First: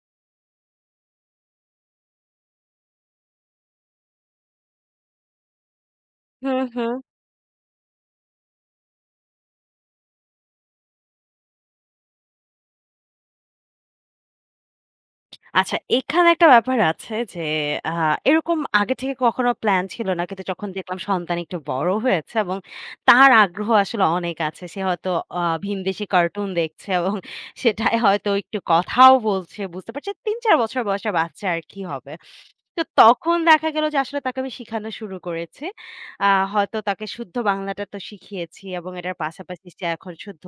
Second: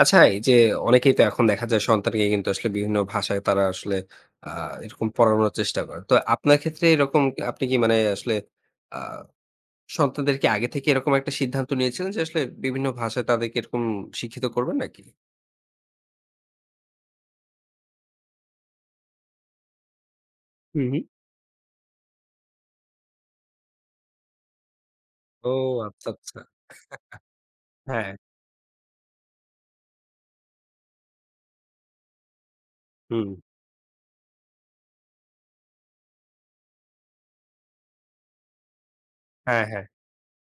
আচ্ছা, এই যে অনেকেই তো এখন দেখা যায় সন্তানকে কিন্তু আসলে বিভিন্ন ভাষায় তারা আসলে আ এরকম পড়ানোর চেষ্টা করে। তো আপনার হুম, ক্ষেত্রে হুম। এরকম আপনি কি মানে আসলে আ সন্তানদেরকে আগে থেকে এরকম একটা সিদ্ধান্ত নিয়েছিলেন যে আসলে বিভিন্ন ভাষায় তাদেরকে এরকম শিক্ষিত করবেন নাকি? আচ্ছা, এখানে একটা ব্যাপার আছে যে আ এরকম আগে থেকে কখনো প্ল্যান ছিল না। কিন্তু যখন হু, হু। দেখলাম সন্তান একটু বড় হয়েছে এবং তার আগ্রহ আসলে অনেক আছে। সে হয়তো আ ও ভিনদেশী আচ্ছা, আচ্ছা। কার্টুন দেখছে এবং সেটাই হ্যাঁ, হয়তো একটু কথাও বলছে। বুঝতে পারছে ৩-৪ বছর বয়সের বাচ্চা আর কি হবে। তো হুম। তখন দেখা গেল যে আসলে তাকে আমি শিখানো শুরু করেছি। আ হয়তো তাকে শুদ্ধ বাংলাটা তো শিখিয়েছি এবং এটার হ্যাঁ, পাশাপাশি হ্যাঁ। সে এখন শুদ্ধ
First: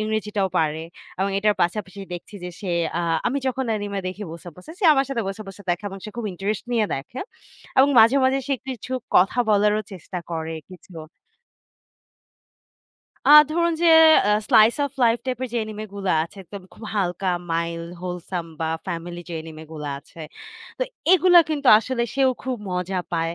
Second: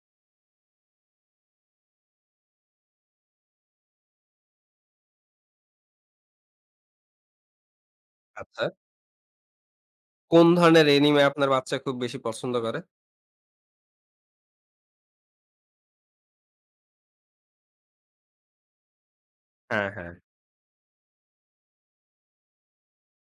ইংরেজিটাও পারে। এবং এটার পাশাপাশি দেখছি যে সে আ আমি যখন অ্যানিমে দেখি বসে, বসে, সে আমার সাথে বসে, বসে, দেখে এবং সে খুব ইন্টারেস্ট নিয়ে দেখে এবং মাঝে, মাঝে, সে আচ্ছা। কিছু কথা বলারও চেষ্টা কোন করে ধরনের কিছু। অ্যানিমে আপনার বাচ্চা খুব বেশি পছন্দ করে? ধরুন যে slice of life টাইপের যে অ্যানিমে গুলা আছে, একদম খুব হালকা, মাইল্ড, wholesome বা ফ্যামিলি যে অ্যানিমে হ্যাঁ, গুলা হ্যাঁ। আছে। তো এগুলা কিন্তু আসলে সেও খুব মজা পায়।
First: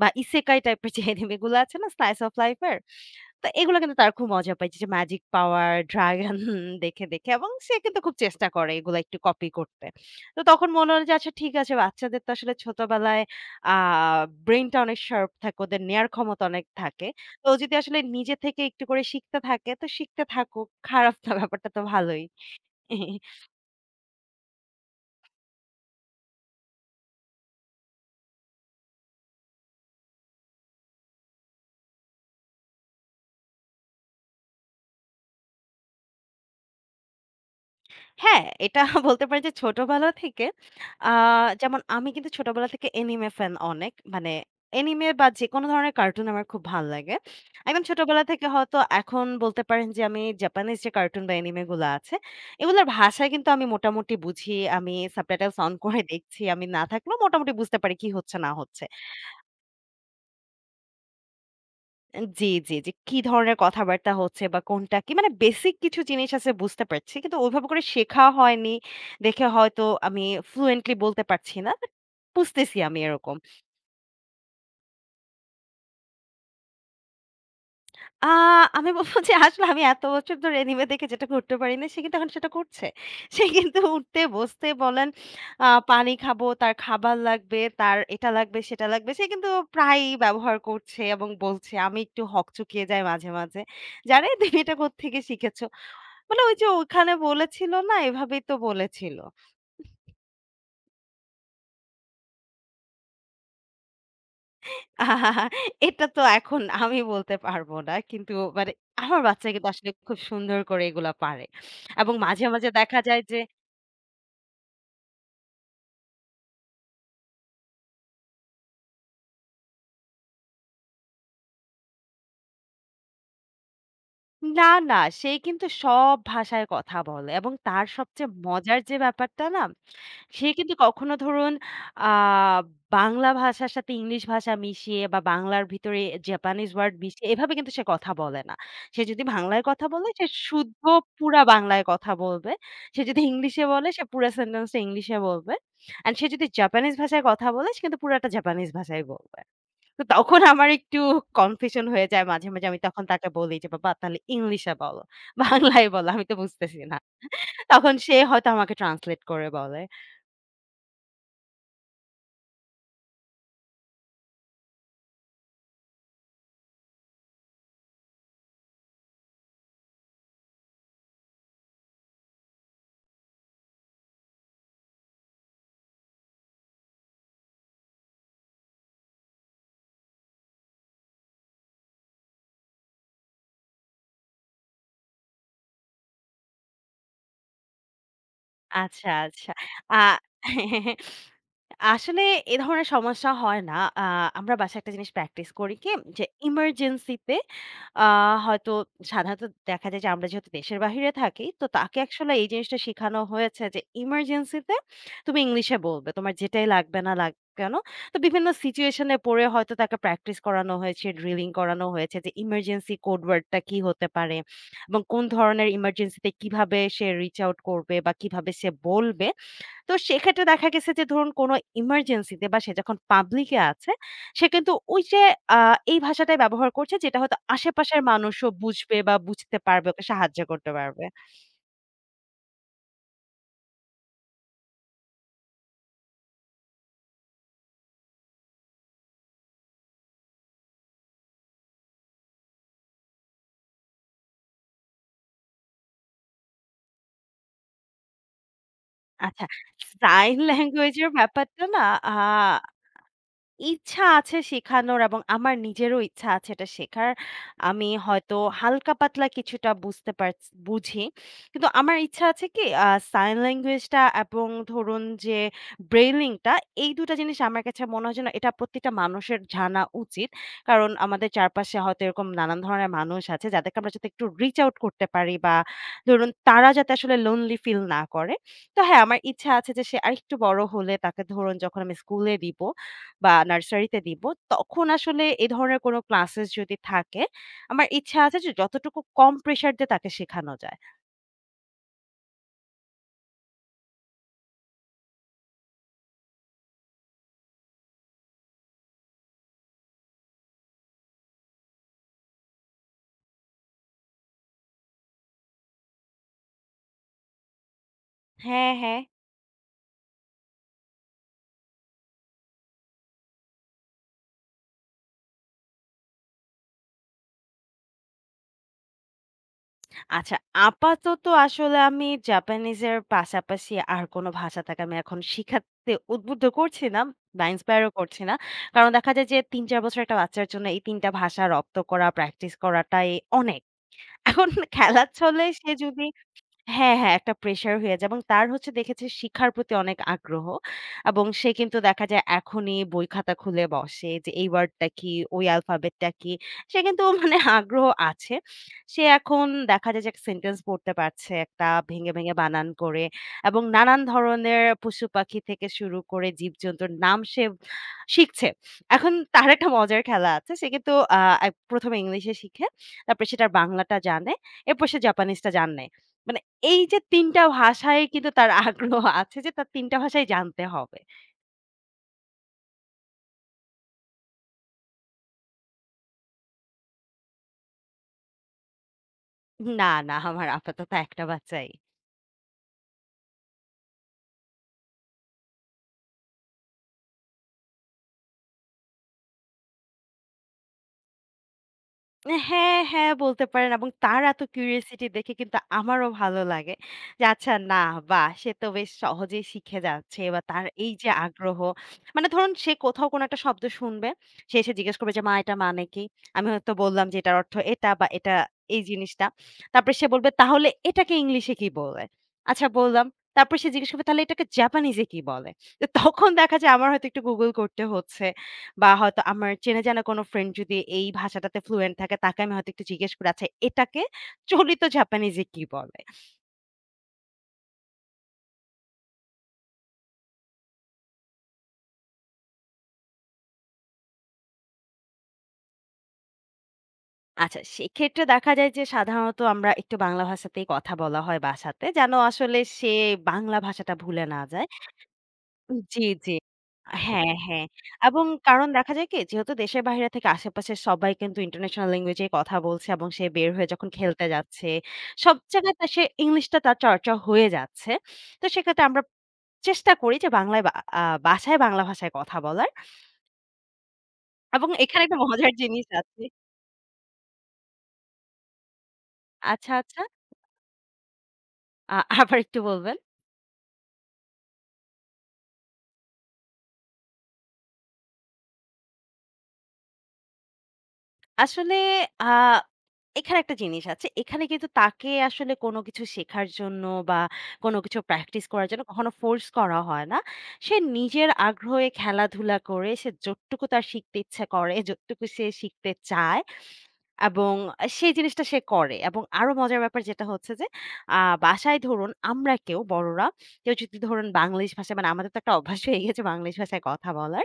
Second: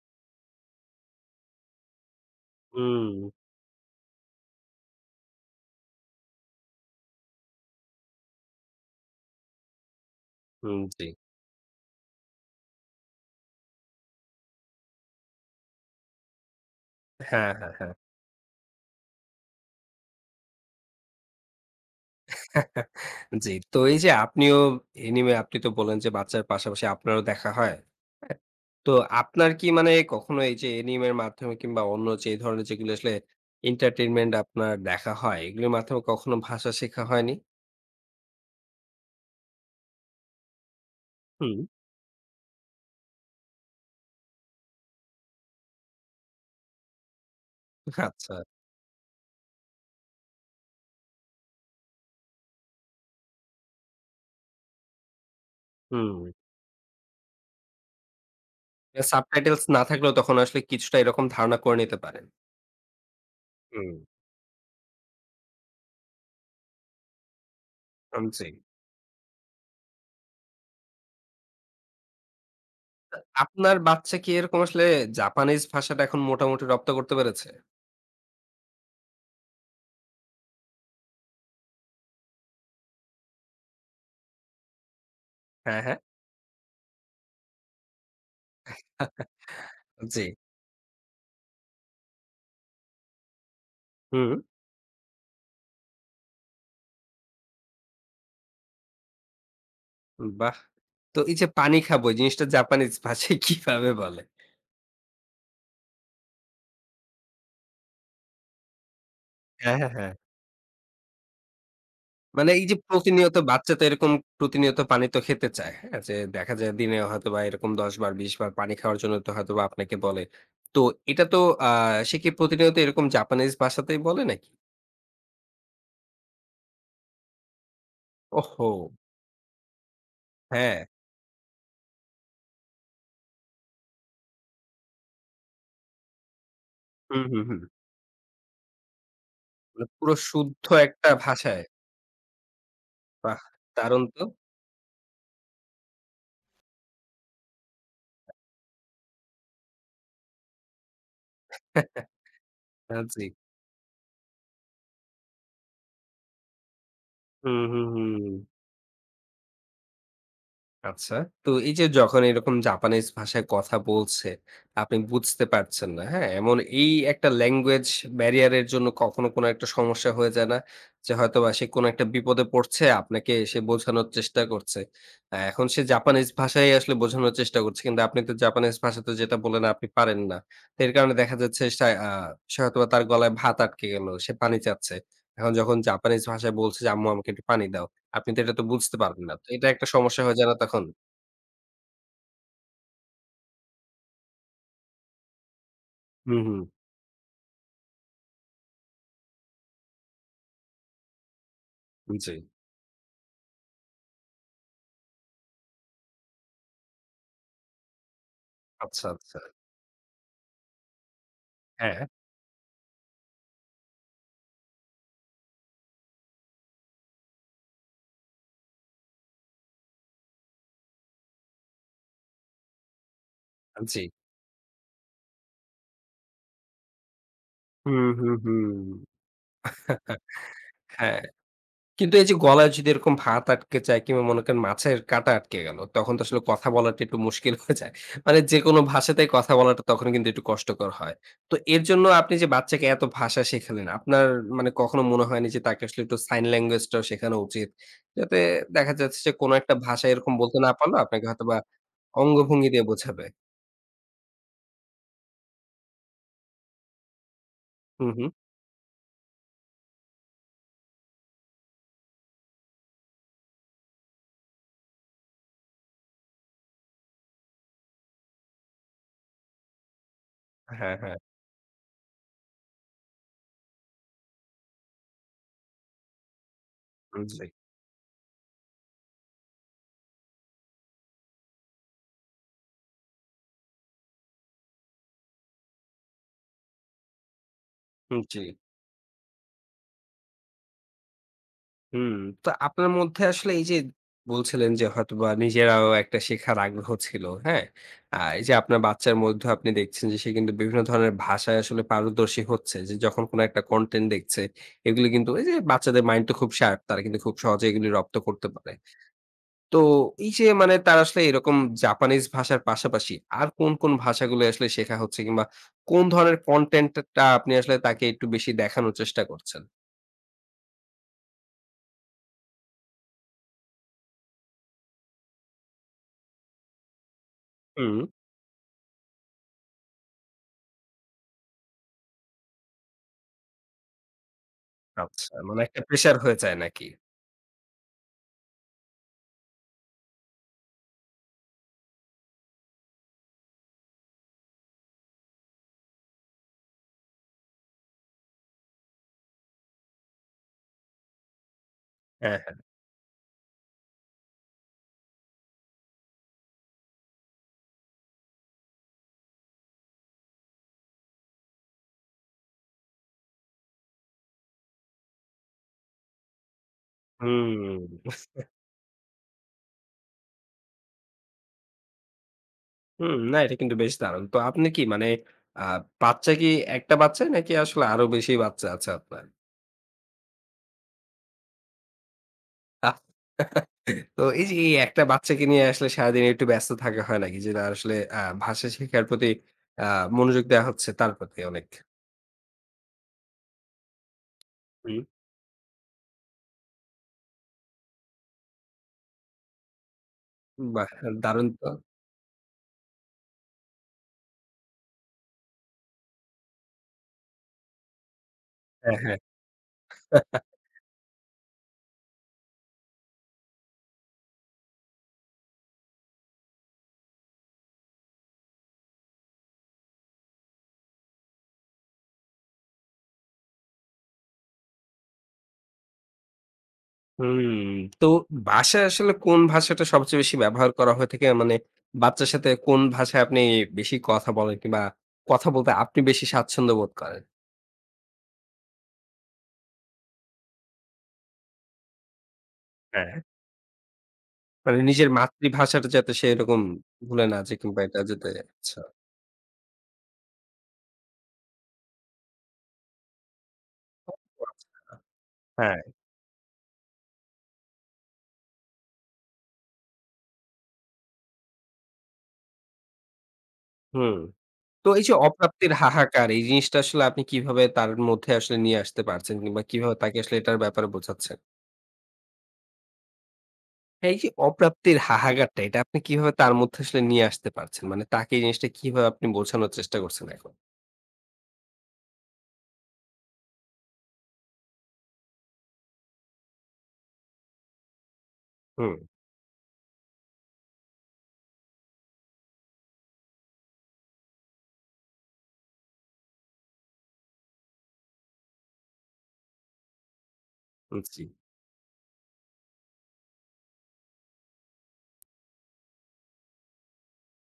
বা ইসেকাই টাইপের যে অ্যানিমে গুলা আছে না slice of life এর? হুম, তো এগুলো কিন্তু তার খুব মজা পায়। যে ম্যাজিক পাওয়ার, ড্রাগন দেখে, দেখে এবং সে কিন্তু খুব চেষ্টা করে এগুলো একটু কপি করতে। তো তখন হুম, মনে হলো জি। যে আচ্ছা ঠিক আছে, বাচ্চাদের তো আসলে ছোটবেলায় আ ব্রেইনটা অনেক শার্প থাকে, ওদের নেয়ার ক্ষমতা অনেক থাকে। তো হ্যাঁ, ও হ্যাঁ, যদি হ্যাঁ। আসলে নিজে থেকে একটু করে শিখতে থাকে, তো শিখতে থাকুক। খারাপ না, ব্যাপারটা তো ভালোই। জি, তো এই যে আপনিও এনিমে আপনি তো বললেন যে বাচ্চার পাশাপাশি আপনারও দেখা হয়। হ্যাঁ? তো আপনার কি মানে কখনো এই যে এনিমের মাধ্যমে কিংবা অন্য যে এই ধরনের যেগুলো আসলে এন্টারটেইনমেন্ট আপনার দেখা হয়, এগুলোর মাধ্যমে কখনো ভাষা শেখা হয়নি? হ্যাঁ, এটা বলতে পারি যে ছোটবেলা থেকে আ হুম। যেমন আমি কিন্তু ছোটবেলা থেকে অ্যানিমে ফ্যান অনেক। মানে অ্যানিমে বা যেকোনো ধরনের কার্টুন আমার খুব ভাল লাগে। একদম ছোটবেলা আচ্ছা, থেকে হয়তো এখন বলতে পারেন যে আমি জাপানিজ যে কার্টুন বা অ্যানিমে গুলা আছে, এগুলোর ভাষা কিন্তু আমি মোটামুটি বুঝি। আমি সাবটাইটেলস অন করে হুম। দেখছি। আমি না থাকলেও মোটামুটি বুঝতে পারি কি হচ্ছে না হচ্ছে। সাবটাইটেলস না থাকলেও তখন আসলে কিছুটা এরকম ধারণা করে নিতে পারেন। জি, জি, জি। কি ধরনের হুম। কথাবার্তা হচ্ছে বা কোনটা কি মানে বেসিক কিছু জিনিস আছে বুঝতে পারছি। কিন্তু ওইভাবে করে শেখা জি। হয়নি। দেখে হয়তো আমি ফ্লুয়েন্টলি বলতে পারছি না। বাট বুঝতেছি আমি তো এরকম। আপনার বাচ্চা কি এরকম আসলে জাপানিজ ভাষাটা এখন মোটামুটি রপ্ত করতে পেরেছে? আ আমি বলব যে আসলে আমি এত বছর ধরে এনিমে দেখে যেটা করতে পারি না সে কিন্তু এখন সেটা করছে। সে কিন্তু উঠতে বসতে বলেন হ্যাঁ, হ্যাঁ। পানি খাবো, তার খাবার লাগবে, তার এটা লাগবে, সেটা লাগবে। সে কিন্তু প্রায়ই জি। ব্যবহার করছে এবং বলছে। আমি একটু হকচকিয়ে যাই মাঝে, মাঝে। যে, "আরে হুম, তুমি এটা কোত্থেকে শিখেছ?" মানে ওই যে ওখানে বলেছিল না, এভাবেই তো বলেছিল। বাহ! তো এই যে পানি খাবো এই জিনিসটা জাপানিজ ভাষায় কিভাবে বলে? এটা তো এখন আমি বলতে পারব না। কিন্তু মানে আমার বাচ্চা কিন্তু হ্যাঁ, হ্যাঁ, আসলে হ্যাঁ। খুব সুন্দর করে এগুলা পারে। এবং মাঝে, মানে এই মাঝে যে দেখা যায় প্রতিনিয়ত যে বাচ্চা তো এরকম প্রতিনিয়ত পানি তো খেতে চায়। হ্যাঁ? যে দেখা যায় দিনে হয়তোবা এরকম ১০ বার ২০ বার পানি খাওয়ার জন্য তো হয়তোবা আপনাকে বলে। তো এটা তো আ সে কি প্রতিনিয়ত এরকম জাপানিজ ভাষাতেই বলে নাকি? না, না সে কিন্তু সব ভাষায় কথা বলে এবং তার সবচেয়ে ওহো! মজার যে ব্যাপারটা না সে কিন্তু হ্যাঁ। কখনো ধরুন আ বাংলা ভাষার সাথে ইংলিশ ভাষা মিশিয়ে বা বাংলার ভিতরে জাপানিজ ওয়ার্ড হুম, মিশিয়ে হুম, এভাবে হুম। কিন্তু সে কথা বলে না। সে যদি বাংলায় কথা মানে বলে পুরো সে শুদ্ধ শুদ্ধ একটা পুরা ভাষায়। বাংলায় কথা বলবে। সে যদি বাহ! ইংলিশে বলে দারুণ সে তো। পুরা সেন্টেন্সটা ইংলিশে বলবে। অ্যান্ড সে যদি জাপানিজ ভাষায় কথা বলে সে কিন্তু পুরাটা জাপানিজ ভাষায় বলবে। তো তখন আমার একটু কনফিউশন হয়ে যায় মাঝে, মাঝে আমি তখন জি। তাকে বলি যে, "বাবা, তাহলে ইংলিশে বলো। বাংলায় বলো, আমি তো বুঝতেছি না।" হুম, হুম, তখন সে হুম। হয়তো আমাকে ট্রান্সলেট করে বলে। আচ্ছা। তো এই যে যখন এরকম জাপানিজ ভাষায় কথা বলছে, আপনি বুঝতে পারছেন না, হ্যাঁ? এমন এই একটা ল্যাঙ্গুয়েজ ব্যারিয়ার এর জন্য কখনো কোনো একটা সমস্যা হয়ে যায় না? যে হয়তোবা সে কোনো একটা বিপদে পড়ছে, আপনাকে সে বোঝানোর চেষ্টা করছে। এখন সে জাপানিজ ভাষায় আসলে বোঝানোর চেষ্টা করছে। কিন্তু আপনি তো জাপানিজ ভাষাতে যেটা বললেন আপনি পারেন না। তো এর কারণে দেখা যাচ্ছে সা আ সে হয়তোবা তার গলায় ভাত আটকে গেল। সে পানি চাচ্ছে। এখন যখন জাপানিজ ভাষায় বলছে যে, "আম্মু আমাকে একটু পানি দাও।" আপনি তো এটা তো বুঝতে আচ্ছা, পারবেন না। তো আচ্ছা। এটা একটা আ সমস্যা হয়ে যায় না তখন? আসলে এ ধরনের সমস্যা হয় না। আ আমরা বাসায় একটা জিনিস প্র্যাকটিস করি কি? যে হুম, হুম। ইমার্জেন্সি তে আ হয়তো সাধারণত দেখা যায় যে আমরা যেহেতু দেশের বাহিরে থাকি, তো তাকে জি। আসলে এই জিনিসটা শিখানো হয়েছে যে ইমার্জেন্সি তে তুমি ইংলিশে বলবে। তোমার যেটাই লাগবে না লাগ কেন? তো বিভিন্ন আচ্ছা, সিচুয়েশন এ আচ্ছা। পড়ে হয়তো তাকে প্র্যাকটিস করানো হয়েছে, ড্রিলিং করানো হ্যাঁ, হয়েছে যে ইমার্জেন্সি কোড ওয়ার্ড টা কি হতে পারে? এবং কোন ধরনের emergency তে কিভাবে সে reach out করবে বা কিভাবে সে বলবে। তো সেক্ষেত্রে দেখা গেছে যে ধরুন কোনো emergency তে বা সে যখন পাবলিক এ আছে, জি। সে কিন্তু ওই যে আ এই ভাষাটাই ব্যবহার করছে যেটা হয়তো হুম, আশেপাশের হুম, মানুষও হুম। বুঝবে বা বুঝতে পারবে, ওকে সাহায্য করতে পারবে। হ্যাঁ। কিন্তু এই যে গলায় যদি এরকম ভাত আটকে যায় কিংবা মনে করেন মাছের কাঁটা আটকে গেল, তখন তো আসলে কথা বলাটা একটু মুশকিল হয়ে যায়। মানে যেকোনো ভাষাতেই কথা বলাটা তখন কিন্তু একটু কষ্টকর হয়। তো এর জন্য আপনি যে বাচ্চাকে এত ভাষা শেখালেন, আপনার মানে কখনো মনে হয়নি যে তাকে আসলে একটু সাইন ল্যাঙ্গুয়েজ টাও শেখানো উচিত? যাতে দেখা যাচ্ছে যে আচ্ছা, কোনো একটা ভাষা এরকম সাইন বলতে না ল্যাঙ্গুয়েজ পারলেও এর আপনাকে হয়তোবা ব্যাপারটা না অঙ্গভঙ্গি দিয়ে বোঝাবে। ইচ্ছা আছে শেখানোর এবং আমার নিজেরও ইচ্ছা আছে এটা শেখার। আমি হু, হু। হয়তো হালকা পাতলা কিছুটা বুঝতে পারছ বুঝি। কিন্তু আমার ইচ্ছা আছে কি সাইন ল্যাঙ্গুয়েজ টা এবং ধরুন যে ব্রেইলিং টা এই ২ টা জিনিস আমার কাছে মনে হয় যেন এটা প্রত্যেকটা মানুষের জানা উচিত। কারণ হ্যাঁ, হ্যাঁ। আমাদের চারপাশে হয়তো এরকম নানান ধরনের মানুষ আছে যাদেরকে আমরা যাতে একটু রিচ আউট করতে পারি বা ধরুন তারা যাতে আসলে জি, লোনলি ফিল না করে। তো হ্যাঁ, আমার ইচ্ছা আছে যে সে আরেকটু বড় হলে তাকে ধরুন যখন আমি স্কুলে দিব বা নার্সারিতে দিব, তখন আসলে এ ধরনের কোনো ক্লাসেস যদি থাকে, আমার ইচ্ছা আছে জি। যে যতটুকু কম প্রেশার দিয়ে তাকে শেখানো যায়। হুম, তো আপনার মধ্যে আসলে এই যে বলছিলেন যে হয়তোবা নিজেরাও একটা শেখার আগ্রহ ছিল, হ্যাঁ? এই যে আপনার বাচ্চার মধ্যে আপনি দেখছেন যে সে কিন্তু বিভিন্ন ধরনের ভাষায় আসলে পারদর্শী হচ্ছে। যে যখন কোনো একটা কনটেন্ট দেখছে, এগুলো কিন্তু এই যে বাচ্চাদের মাইন্ড তো খুব শার্প। তারা কিন্তু খুব সহজে এগুলি রপ্ত করতে পারে। হ্যাঁ, হ্যাঁ। তো এই যে মানে তারা আসলে এরকম জাপানিজ ভাষার পাশাপাশি আর কোন, কোন ভাষাগুলো আসলে শেখা হচ্ছে কিংবা কোন ধরনের কনটেন্ট টা আপনি আসলে তাকে একটু বেশি দেখানোর চেষ্টা করছেন? আচ্ছা, আপাতত আসলে আমি জাপানিজের পাশাপাশি আর কোনো ভাষা তাকে আমি এখন শিখাতে উদ্বুদ্ধ করছি না বা ইন্সপায়ার ও হুম, করছি না। কারণ দেখা যায় যে ৩-৪ বছরের একটা বাচ্চার জন্য এই ৩ টা ভাষা রপ্ত করা, প্র্যাকটিস করাটাই অনেক। এখন খেলার আচ্ছা ছলে মানে সে একটা যদি প্রেশার হয়ে যায় নাকি? হ্যাঁ, হ্যাঁ, একটা প্রেশার হয়ে যায় এবং তার হচ্ছে দেখেছি শিখার প্রতি অনেক আগ্রহ এবং সে কিন্তু দেখা যায় এখনই বই খাতা খুলে বসে যে এই ওয়ার্ডটা কি, ওই অ্যালফাবেটটা কি? সে কিন্তু মানে আগ্রহ আছে। সে এখন দেখা যায় যে একটা সেন্টেন্স পড়তে পারছে একটা ভেঙে, ভেঙে হ্যাঁ, হ্যাঁ। বানান করে এবং নানান ধরনের পশু-পাখি থেকে শুরু করে জীবজন্তুর নাম সে শিখছে। এখন তার একটা মজার খেলা আছে। সে কিন্তু এক প্রথম এ ইংলিশে শিখে, তারপরে সে তার বাংলাটা জানে, এরপর সে জাপানিজটা জানে। মানে এই যে ৩ টা হুম, ভাষায় কিন্তু তার আগ্রহ আছে যে তার ৩ টা ভাষাই জানতে হবে। হুম। না এটা কিন্তু বেশ দারুণ। তো আপনি কি মানে আ বাচ্চা কি ১ টা বাচ্চা নাকি আসলে আরো বেশি বাচ্চা আছে আপনার? না, না, আমার আপাতত একটা বাচ্চাই। আহ! তো এই যে এই একটা বাচ্চাকে নিয়ে আসলে সারাদিন একটু ব্যস্ত থাকা হয় নাকি? যেটা আসলে ভাষা শেখার প্রতি আ মনোযোগ দেওয়া হচ্ছে তার প্রতি অনেক। হ্যাঁ, হ্যাঁ বলতে পারেন, এবং তার এত হুম, কিউরিওসিটি দেখে কিন্তু আমারও ভালো লাগে। যে আচ্ছা না, বাহ! সে তো বেশ সহজেই শিখে যাচ্ছে বা তার বাহ! এই যে দারুণ আগ্রহ, তো। মানে ধরুন সে কোথাও কোনো একটা শব্দ শুনবে, সে এসে জিজ্ঞেস করবে যে, "মা, এটা মানে কি?" আমি হয়তো বললাম যে এটার অর্থ এটা বা এটা এই হ্যাঁ, হ্যাঁ। জিনিসটা। তারপরে সে বলবে, "তাহলে এটাকে ইংলিশে কি বলে?" আচ্ছা, বললাম। তারপর সে জিজ্ঞেস করবে, "তাহলে এটাকে জাপানিজে কি বলে?" তো তখন দেখা যায় আমার হয়তো একটু গুগল করতে হচ্ছে। বা হয়তো আমার চেনা-জানা কোনো ফ্রেন্ড যদি এই ভাষাটাতে ফ্লুয়েন্ট থাকে, তাকে আমি হয়তো একটু জিজ্ঞেস করি, "আচ্ছা, এটাকে চলিত জাপানিজে কি বলে?" হুম, তো বাসায় আসলে কোন ভাষাটা সবচেয়ে বেশি ব্যবহার করা হয়ে থাকে? মানে বাচ্চার সাথে কোন ভাষায় আপনি বেশি কথা বলেন কিংবা কথা বলতে আপনি বেশি স্বাচ্ছন্দ্য বোধ করেন? আচ্ছা, সেক্ষেত্রে দেখা যায় যে সাধারণত আমরা একটু বাংলা ভাষাতেই কথা বলা হয় বাসাতে যেন আসলে সে হ্যাঁ। বাংলা ভাষাটা ভুলে না যায়। মানে নিজের মাতৃভাষাটা জি, যাতে সে জি। এরকম ভুলে হ্যাঁ, না যায় হ্যাঁ। কিংবা এটা এবং যাতে কারণ আচ্ছা। দেখা যায় কি যেহেতু দেশের বাইরে থেকে আশেপাশের সবাই কিন্তু ইন্টারন্যাশনাল ল্যাঙ্গুয়েজ এ কথা বলছে এবং সে বের হয়ে যখন খেলতে ও যাচ্ছে, আচ্ছা। সব জায়গায় হ্যাঁ। তার সে ইংলিশটা তার চর্চা হয়ে যাচ্ছে। তো সেক্ষেত্রে আমরা চেষ্টা করি যে বাংলায় বা আ বাসায় বাংলা ভাষায় কথা বলার। হুম, এবং তো এখানে এই যে একটা মজার অপ্রাপ্তির জিনিস আছে। হাহাকার এই জিনিসটা আসলে আপনি কিভাবে তার মধ্যে আসলে নিয়ে আসতে পারছেন কিংবা আচ্ছা, কিভাবে আচ্ছা। তাকে আসলে এটার ব্যাপারে বোঝাচ্ছেন? আ আবার একটু বলবেন? এই যে অপ্রাপ্তির হাহাকারটা এটা আপনি কিভাবে তার মধ্যে আসলে নিয়ে আসতে পারছেন? মানে তাকে এই জিনিসটা কিভাবে আপনি বোঝানোর চেষ্টা করছেন এখন? আসলে আ এখানে একটা জিনিস আছে। এখানে কিন্তু তাকে আসলে কোনো কিছু শেখার জন্য বা কোনো কিছু প্র্যাকটিস করার জন্য হুম, কখনো ফোর্স করা হয় না। সে নিজের আগ্রহে খেলাধুলা করে, সে যতটুকু তার শিখতে ইচ্ছা করে, যতটুকু সে শিখতে চায় এবং সেই জিনিসটা সে করে এবং আরো মজার ব্যাপার যেটা হচ্ছে যে, আ জি। বাসায় ধরুন আমরা কেউ বড়রা, কেউ যদি ধরুন বাংলিশ ভাষায়, মানে আমাদের তো একটা অভ্যাস হয়ে গেছে বাংলিশ ভাষায় কথা বলার।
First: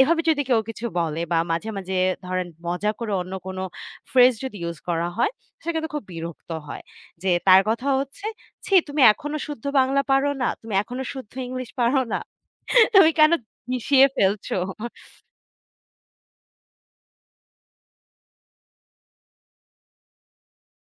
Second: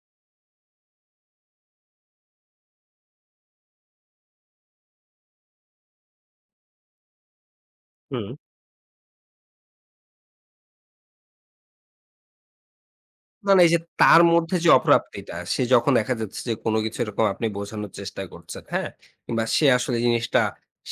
এভাবে যদি কেউ কিছু বলে বা মাঝে, মাঝে ধরেন মজা করে অন্য কোনো ফ্রেজ যদি ইউস করা হয়, সে কিন্তু খুব বিরক্ত হয়। যে তার কথা হচ্ছে, হুম। "ছি, তুমি এখনো শুদ্ধ বাংলা পারো না? তুমি এখনো শুদ্ধ ইংলিশ পারো না? তুমি কেন মানে এই যে মিশিয়ে তার মধ্যে ফেলছো?" যে অপ্রাপ্তিটা সে যখন দেখা যাচ্ছে যে কোন কিছু এরকম আপনি বোঝানোর চেষ্টা করছেন, হ্যাঁ? কিংবা সে আসলে জিনিসটা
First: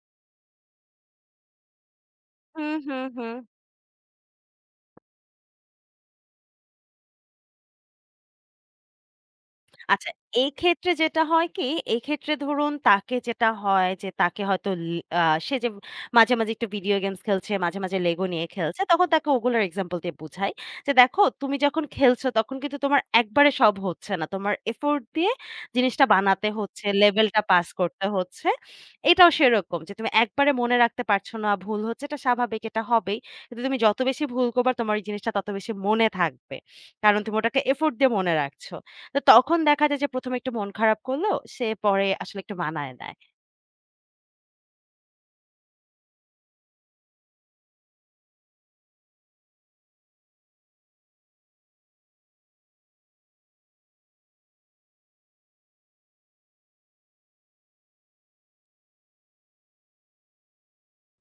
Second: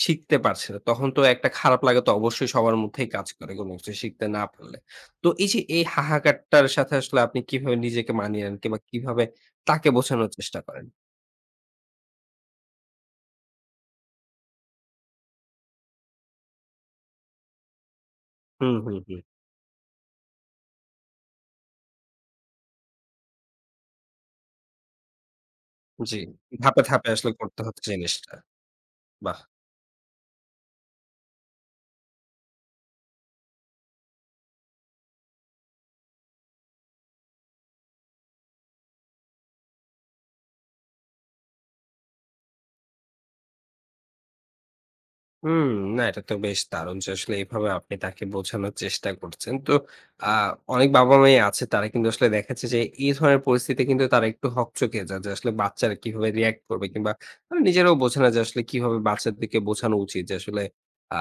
শিখতে পারছে না। তখন তো একটা খারাপ লাগা তো অবশ্যই হুম, সবার হুম, মধ্যেই কাজ হুম। করে কোন কিছু শিখতে না পারলে। তো এই যে এই হাহাকারটার সাথে আসলে আপনি কিভাবে নিজেকে মানিয়ে নেন কিংবা কিভাবে তাকে আচ্ছা, বোঝানোর এই চেষ্টা করেন? ক্ষেত্রে যেটা হয় কি, এই ক্ষেত্রে ধরুন তাকে যেটা হয় যে তাকে হয়তো লি সে যে মাঝে, মাঝে একটু ভিডিও গেমস খেলছে, মাঝে, মাঝে LEGO নিয়ে হুম, খেলছে, হুম, তখন হুম। তাকে ওগুলোর এক্সাম্পল দিয়ে বুঝাই যে, "দেখো, তুমি যখন খেলছো তখন কিন্তু তোমার একবারে সব হচ্ছে না। তোমার এফোর্ট দিয়ে জিনিসটা জি, বানাতে ধাপে, হচ্ছে, ধাপে আসলে লেভেলটা করতে পাস হচ্ছে করতে জিনিসটা। হচ্ছে।" এটাও বাহ! সেরকম যে তুমি একবারে মনে রাখতে পারছো না, ভুল হচ্ছে, এটা স্বাভাবিক, এটা হবেই। কিন্তু তুমি যত বেশি ভুল করবা তোমার এই জিনিসটা তত বেশি মনে থাকবে। কারণ তুমি ওটাকে এফোর্ট দিয়ে মনে রাখছো। তো তখন দেখা যায় যে প্রথম এ একটু মন খারাপ করলেও সে পরে আসলে একটু মানায় নেয়। হুম, না এটা তো বেশ দারুণ যে আসলে এভাবে আপনি তাকে বোঝানোর চেষ্টা করছেন। তো আ অনেক বাবা-মাই আছে তারা কিন্তু আসলে দেখাচ্ছে যে এই ধরনের পরিস্থিতিতে কিন্তু তারা একটু হকচকিয়ে যায় যে আসলে বাচ্চারা কিভাবে রিঅ্যাক্ট করবে কিংবা মানে নিজেরাও বোঝে না যে আসলে কিভাবে বাচ্চাদেরকে বোঝানো উচিত যে আসলে আ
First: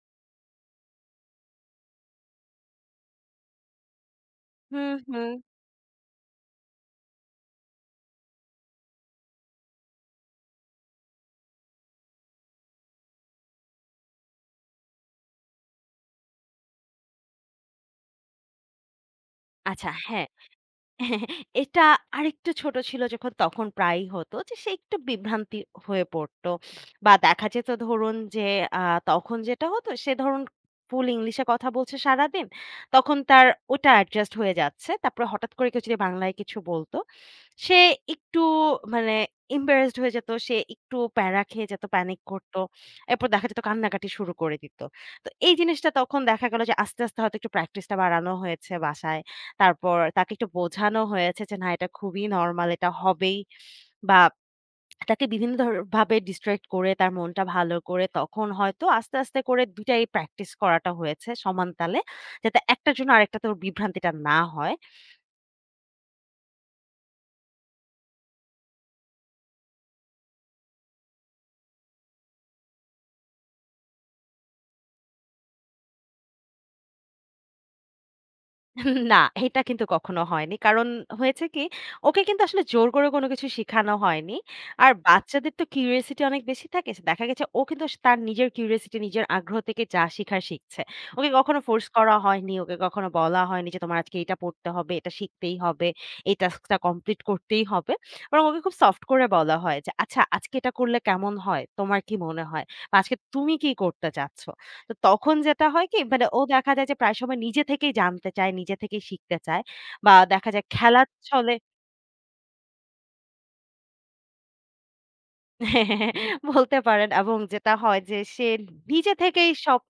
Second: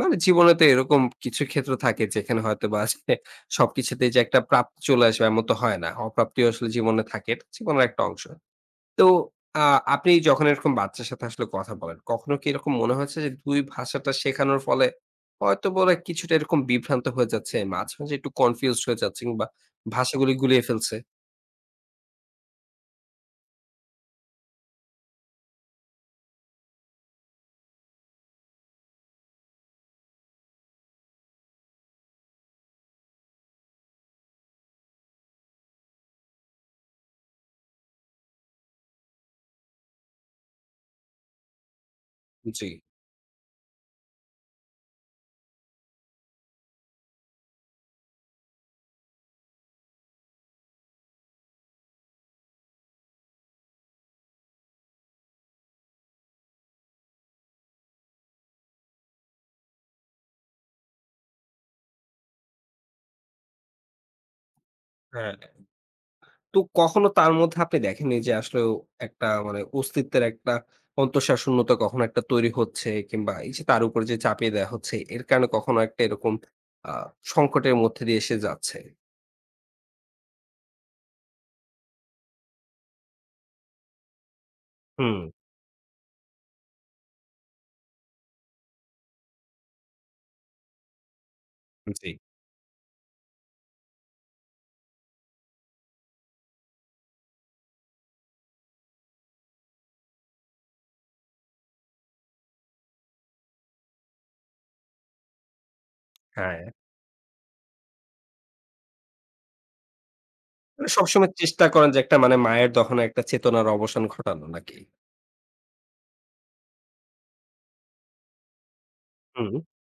মানে জীবনে তো এরকম কিছু ক্ষেত্র থাকে যেখানে হয়তোবা আসলে সবকিছুতেই যে একটা প্রাপ্তি হুম, চলে আসবে হুম। এমন তো হয় না। অপ্রাপ্তিও আসলে জীবনে থাকে। এটা জীবনের একটা অংশ। তো আ আপনি যখন এরকম বাচ্চার সাথে আসলে কথা বলেন, কখনো কি এরকম মনে হয়েছে যে ২ ভাষাটা শেখানোর ফলে হয়তোবা ওরা কিছুটা এরকম বিভ্রান্ত হয়ে যাচ্ছে, মাঝে, মাঝে একটু কনফিউজড হয়ে যাচ্ছে কিংবা আচ্ছা, হ্যাঁ। ভাষাগুলি গুলিয়ে ফেলছে? হ্যাঁ, এটা আরেকটু ছোট ছিল যখন, তখন প্রায়ই হতো যে সে একটু বিভ্রান্তি হয়ে পড়তো। বা দেখা যেত ধরুন যে আ তখন যেটা হতো সে ধরুন ফুল ইংলিশে কথা বলছে সারাদিন। তখন তার ওটা অ্যাডজাস্ট হয়ে যাচ্ছে। তারপরে হঠাৎ করে কেউ যদি বাংলায় কিছু বলত, সে একটু মানে embarrassed হয়ে যেত। সে একটু প্যারা খেয়ে যেত, প্যানিক করত। জি। এরপর দেখা যেত কান্নাকাটি শুরু করে দিত। তো এই জিনিসটা তখন দেখা গেল যে আস্তে, আস্তে হয়তো একটু প্র্যাকটিসটা বাড়ানো হয়েছে বাসায়। তারপর তাকে একটু বোঝানো হয়েছে যে, "না, এটা খুবই নরমাল, এটা হবেই।" বা তাকে বিভিন্ন ধর ভাবে distract করে তার মনটা ভালো করে তখন হয়তো আস্তে, আস্তে করে ২ টাই প্র্যাকটিস করাটা হয়েছে সমান তালে। যাতে একটার জন্য আরেকটাতে ওর বিভ্রান্তিটা না হয়। হ্যাঁ। তো কখনো তার মধ্যে আপনি দেখেননি যে আসলে একটা মানে অস্তিত্বের একটা অন্তঃসারশূন্যতা কখনো একটা তৈরি হচ্ছে কিংবা এই যে তার উপরে যে চাপিয়ে দেয়া হচ্ছে এর কারণে কখনো একটা এরকম আ সংকটের মধ্যে দিয়ে সে যাচ্ছে? না, এটা কিন্তু কখনো হয়নি। কারণ হয়েছে কি, ওকে কিন্তু আসলে জোর করে কোনো কিছু শিখানো হয়নি। আর হুম, বাচ্চাদের তো কিউরিওসিটি অনেক বেশি থাকে। দেখা গেছে ও কিন্তু স তার নিজের কিউরিওসিটি, নিজের আগ্রহ থেকে যা শিখার শিখছে। ওকে কখনো ফোর্স জি। করা হয়নি, ওকে কখনো বলা হয়নি যে, "তোমার আজকে এটা পড়তে হবে, এটা শিখতেই হবে, এই টাস্কটা কমপ্লিট করতেই হবে।" বরং ওকে খুব সফট করে বলা হয় যে, "আচ্ছা, আজকে এটা করলে কেমন হয়? তোমার কি মনে হয়? বা আজকে তুমি কি করতে চাচ্ছ?" তো তখন যেটা হয় কি, মানে ও হ্যাঁ। দেখা যায় যে প্রায় সময় নিজে থেকেই জানতে চায়, নিজে থেকেই শিখতে চায়। বা দেখা যায় মানে খেলার সবসময় ছলে চেষ্টা করেন যে একটা মানে মায়ের দহনে একটা চেতনার অবসান ঘটানো নাকি? বলতে পারেন, এবং যেটা হয় যে সে নিজে থেকেই হুম। সব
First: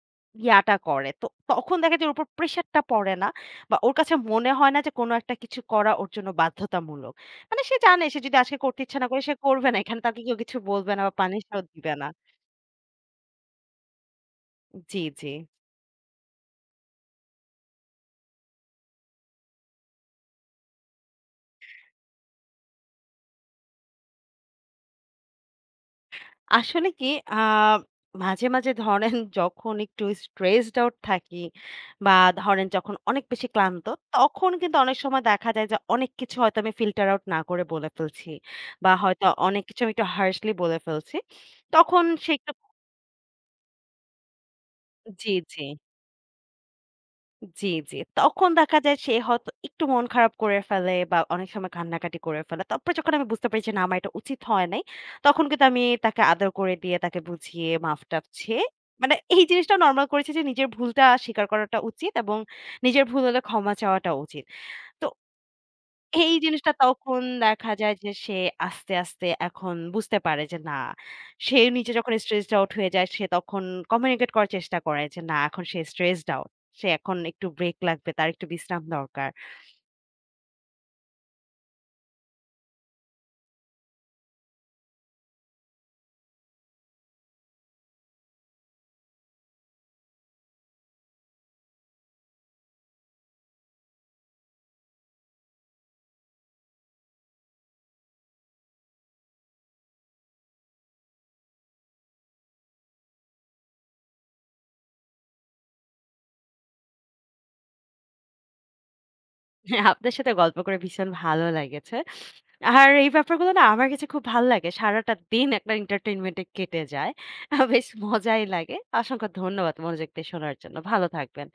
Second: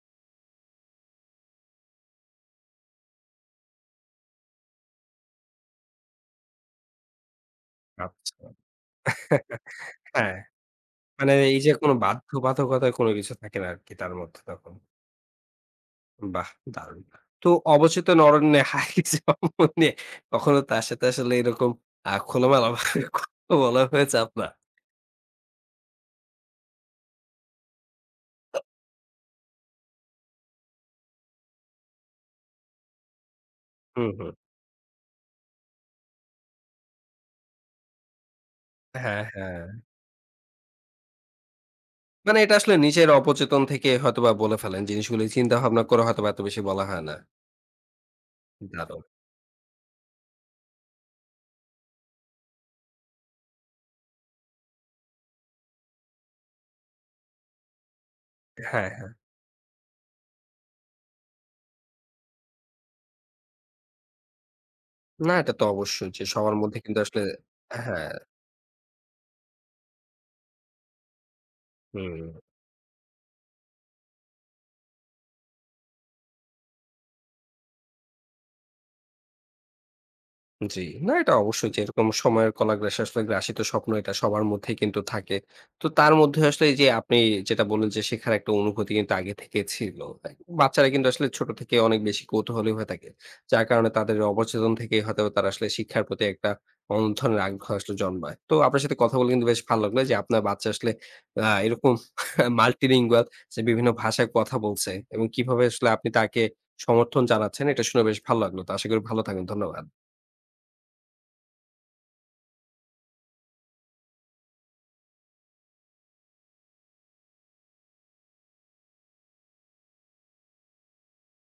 ইয়াটা করে। তো তখন দেখা যায় ওর উপর প্রেশারটা পড়ে না বা ওর কাছে মনে হয় না যে কোনো একটা কিছু করা ওর জন্য বাধ্যতামূলক। মানে সে জানে সে যদি আচ্ছা। আজকে করতে ইচ্ছা না করে সে করবে না। এখানে তাকে হ্যাঁ, কেউ কিছু বলবে না বা মানে এই পানিশও যে দিবে কোনো না। বাধ্যবাধকতায় কোনো কিছু থাকে না আরকি তার মধ্যে তখন। জি, জি। বাহ! দারুণ। তো অবচেতন অরণ্যে হারিয়ে যাওয়া মন নিয়ে কখনো তার সাথে আসলে এরকম খোলামেলাভাবে কথা বলা হয়েছে আপনার? আসলে কি আ মাঝে, মাঝে ধরেন যখন একটু stressed out থাকি বা ধরেন যখন অনেক বেশি ক্লান্ত, হুম, হুম। তখন কিন্তু অনেক সময় দেখা যায় যে অনেক কিছু হয়তো আমি filter out না করে বলে ফেলছি। বা হ্যাঁ, হয়তো হ্যাঁ। অনেক কিছু আমি একটু harshly বলে ফেলছি। তখন সে মানে একটু এটা আসলে নিজের অপচেতন থেকে হয়তোবা বলে ফেলেন। জিনিসগুলো জি, চিন্তা জি। ভাবনা করে হয়তোবা এত বেশি বলা হয় না। জি, জি। তখন দেখা যায় দারুণ। সে হয়তো একটু মন খারাপ করে ফেলে বা অনেক সময় কান্নাকাটি করে ফেলে। তারপরে যখন আমি বুঝতে পারি যে না আমার এটা উচিত হয় নাই, তখন কিন্তু আমি তাকে আদর করে দিয়ে তাকে বুঝিয়ে মাফ-টাফ চেয়ে হ্যাঁ, হ্যাঁ। মানে এই জিনিসটা নরমাল করেছি যে নিজের ভুলটা স্বীকার করাটা উচিত এবং নিজের ভুল হলে ক্ষমা চাওয়াটা উচিত। তো না, এটা তো অবশ্যই যে এই সবার জিনিসটা মধ্যে কিন্তু আসলে তখন দেখা যায় হ্যাঁ, যে সে আস্তে, আস্তে এখন বুঝতে পারে যে না, সে নিজে যখন হুম। স্ট্রেসড আউট হয়ে যায় সে তখন কমিউনিকেট করার চেষ্টা করে যে না এখন সে স্ট্রেসড আউট। সে এখন একটু ব্রেক লাগবে, তার একটু বিশ্রাম দরকার। জি। না এটা অবশ্যই যে এরকম সময়ের কলাগ্রাসে আসলে গ্রাসিত স্বপ্ন এটা সবার মধ্যেই কিন্তু থাকে। তো তার মধ্যে আসলে এই যে আপনি যেটা বললেন যে শেখার একটা অনুভূতি কিন্তু আগে থেকে ছিল। তাই না? বাচ্চারা কিন্তু আসলে ছোট থেকে অনেক বেশি কৌতূহলী হয়ে থাকে। যার কারণে তাদের অবচেতন থেকেই হয়তোবা তারা আসলে শিক্ষার প্রতি একটা অন্য ধরনের আগ্রহ আসলে জন্মায়। তো আপনার সাথে কথা বলে কিন্তু বেশ ভালো লাগলো যে আপনার বাচ্চা আসলে এরকম multilingual যে বিভিন্ন ভাষায় কথা বলছে এবং কিভাবে আসলে আপনি তাকে সমর্থন জানাচ্ছেন এটা শুনে বেশ ভালো লাগলো। তো আশা করি ভালো থাকবেন। হ্যাঁ, ধন্যবাদ। আপনার সাথে গল্প করে ভীষণ ভালো লেগেছে। আর এই ব্যাপারগুলো না আমার কাছে খুব ভাল লাগে। সারাটা দিন একটা entertainment এ কেটে যায়। বেশ মজাই লাগে। অসংখ্য ধন্যবাদ মনোযোগ দিয়ে শোনার জন্য। ভালো থাকবেন।